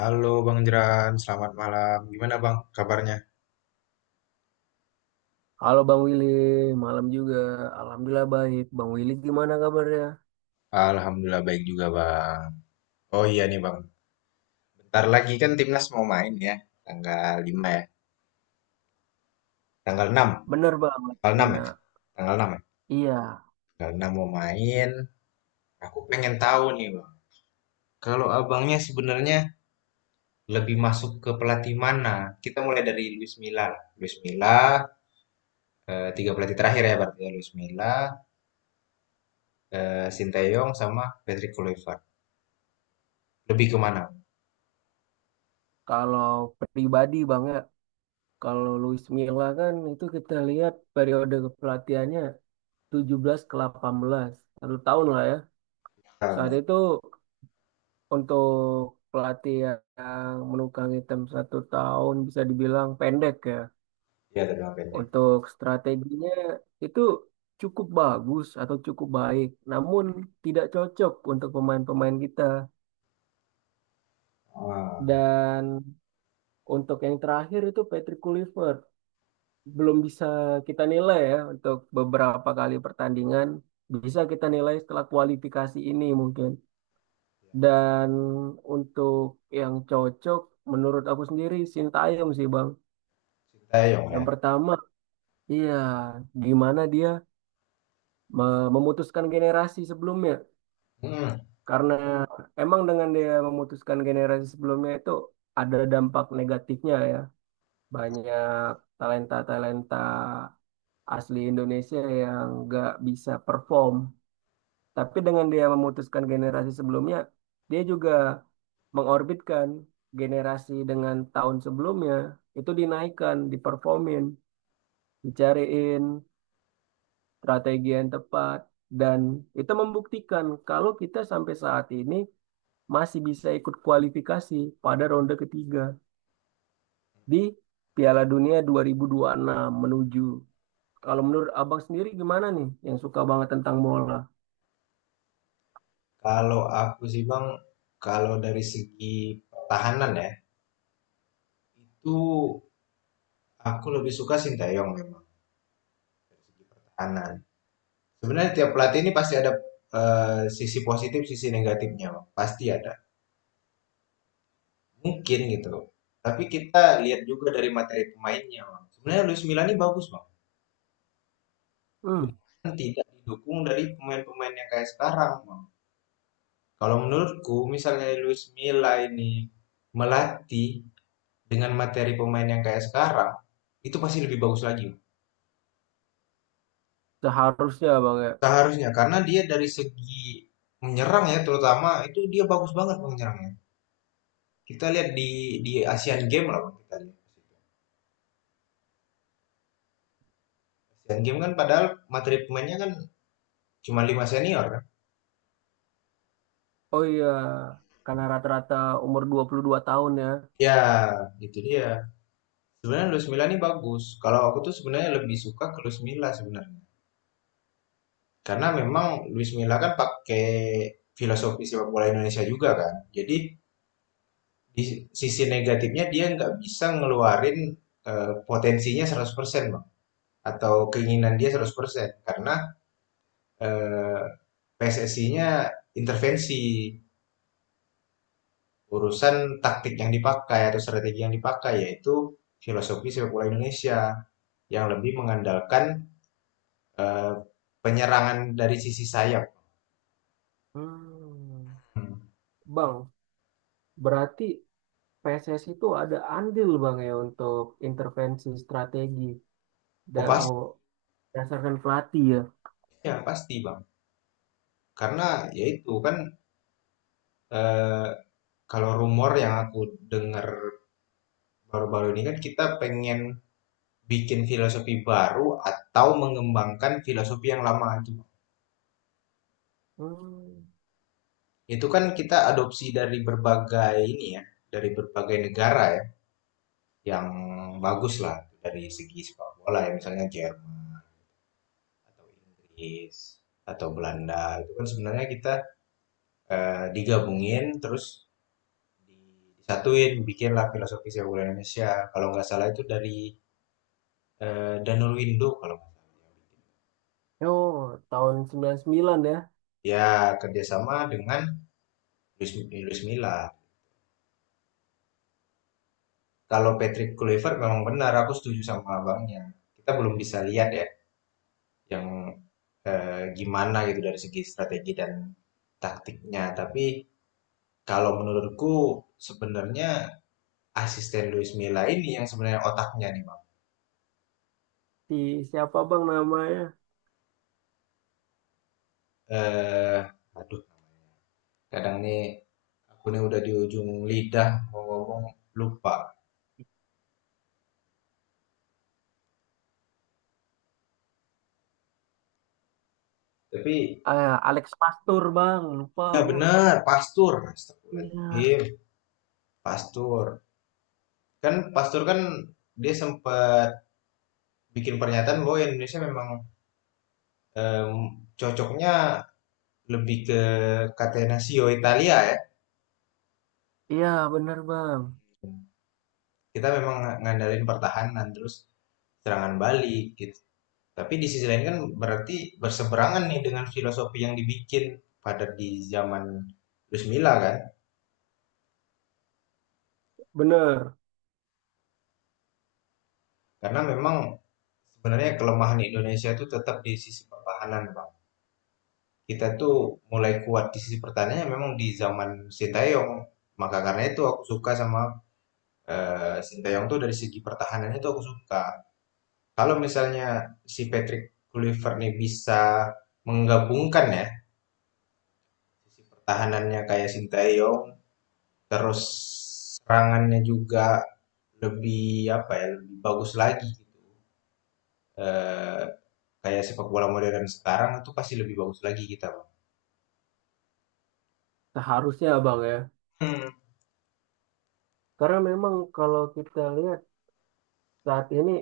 Halo Bang Jeran, selamat malam. Gimana Bang kabarnya? Halo Bang Willy, malam juga. Alhamdulillah baik. Bang Willy gimana kabarnya? Alhamdulillah baik juga Bang. Oh iya nih Bang, bentar lagi kan timnas mau main ya. Tanggal 5, ya. Tanggal 6. Bener banget, Tanggal 6 Cina. ya. Tanggal 6 ya. Iya, Tanggal 6 mau main. Aku pengen tahu nih Bang. Kalau abangnya sebenarnya lebih masuk ke pelatih mana? Kita mulai dari Luis Milla. Luis Milla, tiga pelatih terakhir ya berarti ya. Luis Milla, Sinteyong sama Patrick Kluivert. Lebih ke mana? kalau pribadi Bang ya, kalau Luis Milla kan itu kita lihat periode kepelatihannya 17 ke 18 satu tahun lah ya. Saat Ah. itu untuk pelatih yang menukang hitam satu tahun bisa dibilang pendek ya. Iya, dari Bang pendek. Untuk strateginya itu cukup bagus atau cukup baik, namun tidak cocok untuk pemain-pemain kita. Ah. Dan untuk yang terakhir itu Patrick Kluivert. Belum bisa kita nilai ya untuk beberapa kali pertandingan. Bisa kita nilai setelah kualifikasi ini mungkin. Dan untuk yang cocok menurut aku sendiri Sintayong sih Bang. Sintayong ya? Yang pertama, iya gimana dia memutuskan generasi sebelumnya. Mhm. Karena emang dengan dia memutuskan generasi sebelumnya itu ada dampak negatifnya ya. Banyak talenta-talenta asli Indonesia yang nggak bisa perform. Tapi dengan dia memutuskan generasi sebelumnya, dia juga mengorbitkan generasi dengan tahun sebelumnya, itu dinaikkan, diperformin, dicariin strategi yang tepat. Dan itu membuktikan kalau kita sampai saat ini masih bisa ikut kualifikasi pada ronde ketiga di Piala Dunia 2026 menuju. Kalau menurut Abang sendiri gimana nih yang suka banget tentang bola? Kalau aku sih Bang, kalau dari segi pertahanan ya, itu aku lebih suka Sintayong memang dari segi pertahanan. Sebenarnya tiap pelatih ini pasti ada sisi positif, sisi negatifnya, Bang. Pasti ada. Mungkin gitu. Tapi kita lihat juga dari materi pemainnya, Bang. Sebenarnya Luis Milla ini bagus, Bang. Hmm, Cuman tidak didukung dari pemain-pemain yang kayak sekarang, Bang. Kalau menurutku, misalnya Luis Milla ini melatih dengan materi pemain yang kayak sekarang itu pasti lebih bagus lagi Seharusnya Bang ya. seharusnya karena dia dari segi menyerang ya, terutama itu dia bagus banget menyerangnya. Kita lihat di Asian Games lah, kita lihat Asian Games kan padahal materi pemainnya kan cuma 5 senior kan. Oh iya, karena rata-rata umur 22 tahun ya. Ya gitu, dia sebenarnya Luis Milla ini bagus. Kalau aku tuh sebenarnya lebih suka ke Luis Milla sebenarnya karena memang Luis Milla kan pakai filosofi sepak bola Indonesia juga kan. Jadi di sisi negatifnya dia nggak bisa ngeluarin potensinya 100% Bang, atau keinginan dia 100% karena eh, PSSI-nya intervensi urusan taktik yang dipakai atau strategi yang dipakai, yaitu filosofi sepak bola Indonesia yang lebih mengandalkan eh, penyerangan dari sisi sayap. Hmm, Hmm. Bang, berarti PSS itu ada andil Bang ya untuk intervensi strategi Oh pasti, oh, berdasarkan pelatih ya. ya pasti Bang, karena yaitu kan eh, kalau rumor yang aku dengar baru-baru ini kan kita pengen bikin filosofi baru atau mengembangkan filosofi yang lama itu. Hmm. Itu kan kita adopsi dari berbagai ini ya, dari berbagai negara ya, yang bagus lah dari segi sepak bola ya, misalnya Jerman atau Inggris atau Belanda. Itu kan sebenarnya kita digabungin terus disatuin, bikinlah filosofi sepak bola Indonesia. Kalau nggak salah itu dari Danul Window kalau nggak salah. Oh, tahun 99 ya. Ya, kerjasama dengan Luis, Luis Milla. Kalau Patrick Kluivert memang benar, aku setuju sama abangnya. Kita belum bisa lihat ya yang gimana gitu dari segi strategi dan taktiknya. Tapi kalau menurutku sebenarnya asisten Luis Milla ini yang sebenarnya otaknya nih bang. Si siapa bang namanya? Eh, aduh, kadang nih aku nih udah di ujung lidah mau ngomong lupa. Tapi Ah, Alex Pastur bang, lupa ya bu. benar, Pastur, Iya, Astagfirullahaladzim, Pastur. Kan Pastur kan dia sempat bikin pernyataan bahwa Indonesia memang Em, cocoknya lebih ke Catenaccio Italia ya. iya bener bang, Kita memang ngandalin pertahanan terus serangan balik gitu. Tapi di sisi lain kan berarti berseberangan nih dengan filosofi yang dibikin pada di zaman Luis Milla kan. bener. Karena memang sebenarnya kelemahan Indonesia itu tetap di sisi pertahanan, Bang. Kita tuh mulai kuat di sisi pertahanannya memang di zaman Sintayong. Maka karena itu aku suka sama Sintayong tuh dari segi pertahanannya tuh aku suka. Kalau misalnya si Patrick Kluivert nih bisa menggabungkan ya, sisi pertahanannya kayak Sintayong, terus serangannya juga lebih apa ya, lebih bagus lagi gitu. Eh, kayak sepak bola modern sekarang itu pasti lebih bagus lagi kita, Bang. Seharusnya bang ya, Hmm. karena memang kalau kita lihat saat ini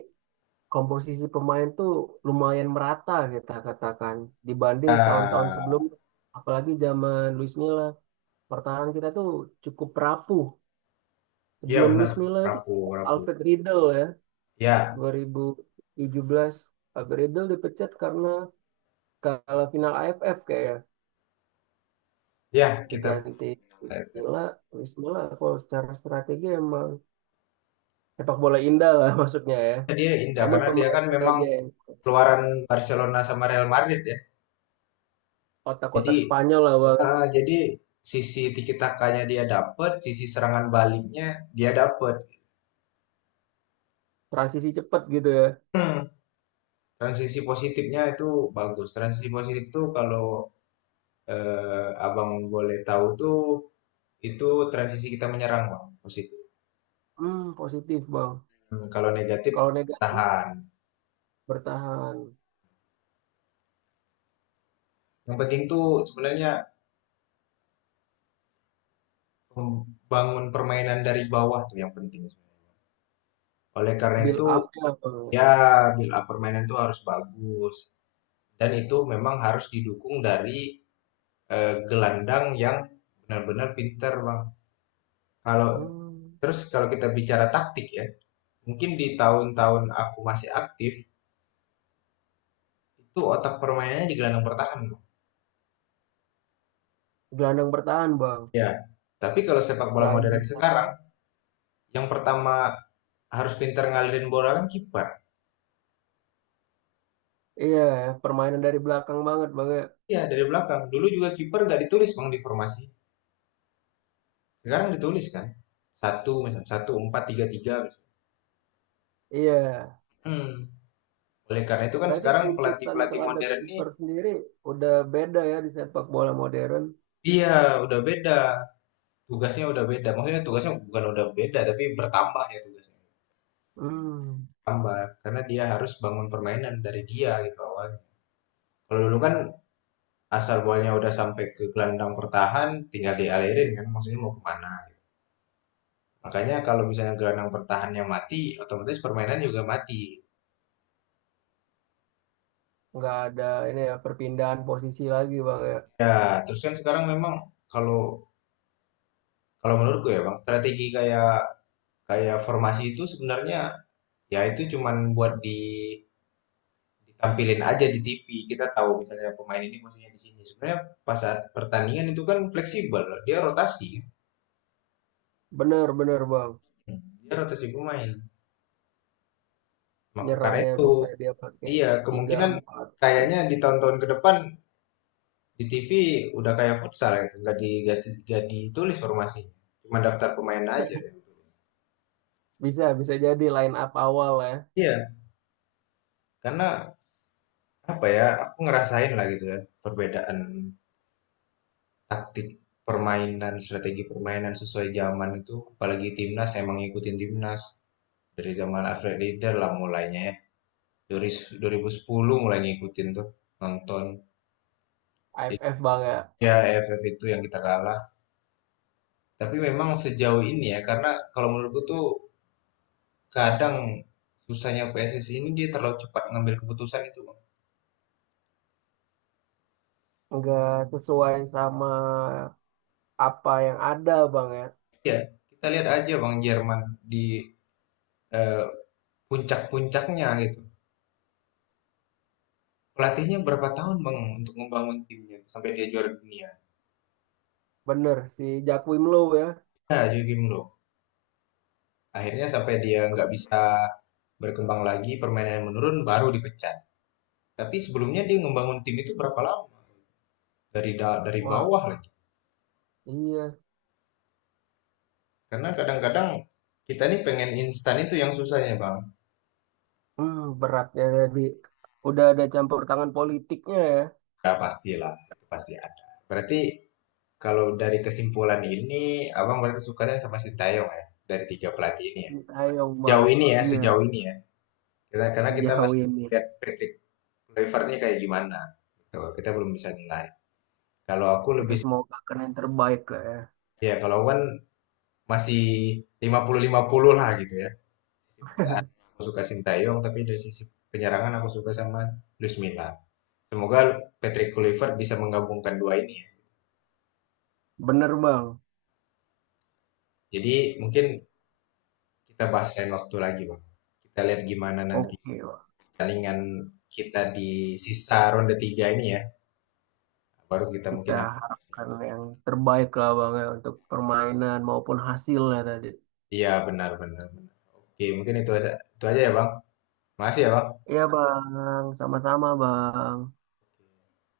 komposisi pemain tuh lumayan merata kita katakan dibanding tahun-tahun sebelum, Ah. apalagi zaman Luis Milla. Pertahanan kita tuh cukup rapuh. Iya Sebelum benar, Luis Milla itu rapuh, rapuh. Alfred Riedel ya, Ya. 2017 Alfred Riedel dipecat karena kalau final AFF kayak Ya, kita. diganti Wismila. Wismila kalau secara strategi emang sepak bola indah lah maksudnya ya. Dia indah Namun karena dia pemain kan memang aja yang keluaran Barcelona sama Real Madrid ya. Jadi otak-otak Spanyol lah bang. heeh, jadi sisi tiki takanya dia dapet, sisi serangan baliknya dia dapet. Transisi cepat gitu ya. Hmm, transisi positifnya itu bagus. Transisi positif tuh kalau abang boleh tahu tuh itu transisi kita menyerang bang positif. Positif bang. Hmm, kalau negatif Kalau negatif bertahan. bertahan. Yang penting tuh sebenarnya membangun permainan dari bawah tuh yang penting sebenarnya. Oleh karena Build itu up ya bang. ya, build up permainan tuh harus bagus, dan itu memang harus didukung dari gelandang yang benar-benar pinter, Bang. Kalau, Hmm, terus kalau kita bicara taktik ya, mungkin di tahun-tahun aku masih aktif, itu otak permainannya di gelandang bertahan, Bang. Gelandang bertahan bang. Iya, tapi kalau sepak bola Selain modern bisa. sekarang, yang pertama harus pintar ngalirin bola kan kiper. Iya, permainan dari belakang banget bang ya. Iya, dari belakang. Dulu juga kiper nggak ditulis, Bang, di formasi. Sekarang ditulis kan. Satu misal, 1-4-3-3 misal. Iya. Mhm. Oleh karena itu kan Berarti sekarang tuntutan pelatih-pelatih terhadap modern ini, kiper sendiri udah beda ya di sepak bola modern. iya, udah beda. Tugasnya udah beda. Maksudnya tugasnya bukan udah beda, tapi bertambah ya tugasnya. Hmm, Tambah, karena dia harus bangun permainan dari dia gitu awalnya. Kalau dulu kan asal bolanya udah sampai ke gelandang pertahan, tinggal dialirin kan, maksudnya mau kemana gitu. Makanya kalau misalnya gelandang pertahannya mati, otomatis permainan juga mati. nggak ada ini ya perpindahan posisi lagi bang ya. Ya, terus kan sekarang memang kalau kalau menurutku ya Bang, strategi kayak kayak formasi itu sebenarnya ya itu cuman buat di ditampilin aja di TV, kita tahu misalnya pemain ini posisinya di sini. Sebenarnya pas saat pertandingan itu kan fleksibel, Bener bener bang. dia rotasi pemain. Maka karena Nyerangnya itu, bisa dia pakai iya tiga kemungkinan empat tiga. kayaknya di tahun-tahun ke depan di TV udah kayak futsal gitu, nggak ditulis formasinya, cuma daftar pemain aja gitu. Bisa bisa jadi line up awal ya. Iya, karena apa ya, aku ngerasain lah gitu ya perbedaan taktik permainan, strategi permainan sesuai zaman itu, apalagi timnas, emang ngikutin timnas. Dari zaman Alfred Lieder lah mulainya ya. Dari 2010 mulai ngikutin tuh nonton. AFF bang ya. Ya, EFF itu yang kita kalah. Tapi memang sejauh ini ya karena kalau menurutku tuh kadang susahnya PSSI ini dia terlalu cepat ngambil keputusan itu, Bang. Nggak sesuai sama apa yang ada bang ya. Iya, kita lihat aja Bang Jerman di eh, puncak-puncaknya gitu. Pelatihnya berapa tahun Bang untuk membangun timnya sampai dia juara dunia. Bener si Jack Low ya. Nah, Joachim Low. Akhirnya sampai dia nggak bisa berkembang lagi, permainannya menurun, baru dipecat. Tapi sebelumnya dia ngebangun tim itu berapa lama? Dari Wah bawah lagi. iya. Karena kadang-kadang kita nih pengen instan itu yang susahnya, Bang. Beratnya jadi udah ada campur tangan politiknya ya. Ya pastilah, itu pasti ada. Berarti kalau dari kesimpulan ini, Abang berarti sukanya sama Sintayong ya, dari tiga pelatih ini ya. Sintayong Jauh bang, ini ya, iya sejauh ini ya. Kita, karena kita sejauh masih belum ini lihat Patrick Kluivert-nya kayak gimana. Gitu. Kita belum bisa nilai. Kalau aku kita lebih, semoga kan yang terbaik lah ya. ya kalau wan masih 50-50 lah gitu ya. Sisi pertahanan aku suka Sintayong, tapi dari sisi penyerangan aku suka sama Luis Milla. Semoga Patrick Kluivert bisa menggabungkan dua ini ya. Bener bang, Jadi mungkin kita bahas lain waktu lagi Bang. Kita lihat gimana nanti oke bang. pertandingan kita di sisa ronde tiga ini ya. Baru kita Kita mungkin akan- harapkan yang terbaik lah bang ya untuk permainan maupun hasilnya tadi. Iya benar benar benar. Oke mungkin itu aja ya Bang. Makasih ya Bang. Iya bang, sama-sama bang.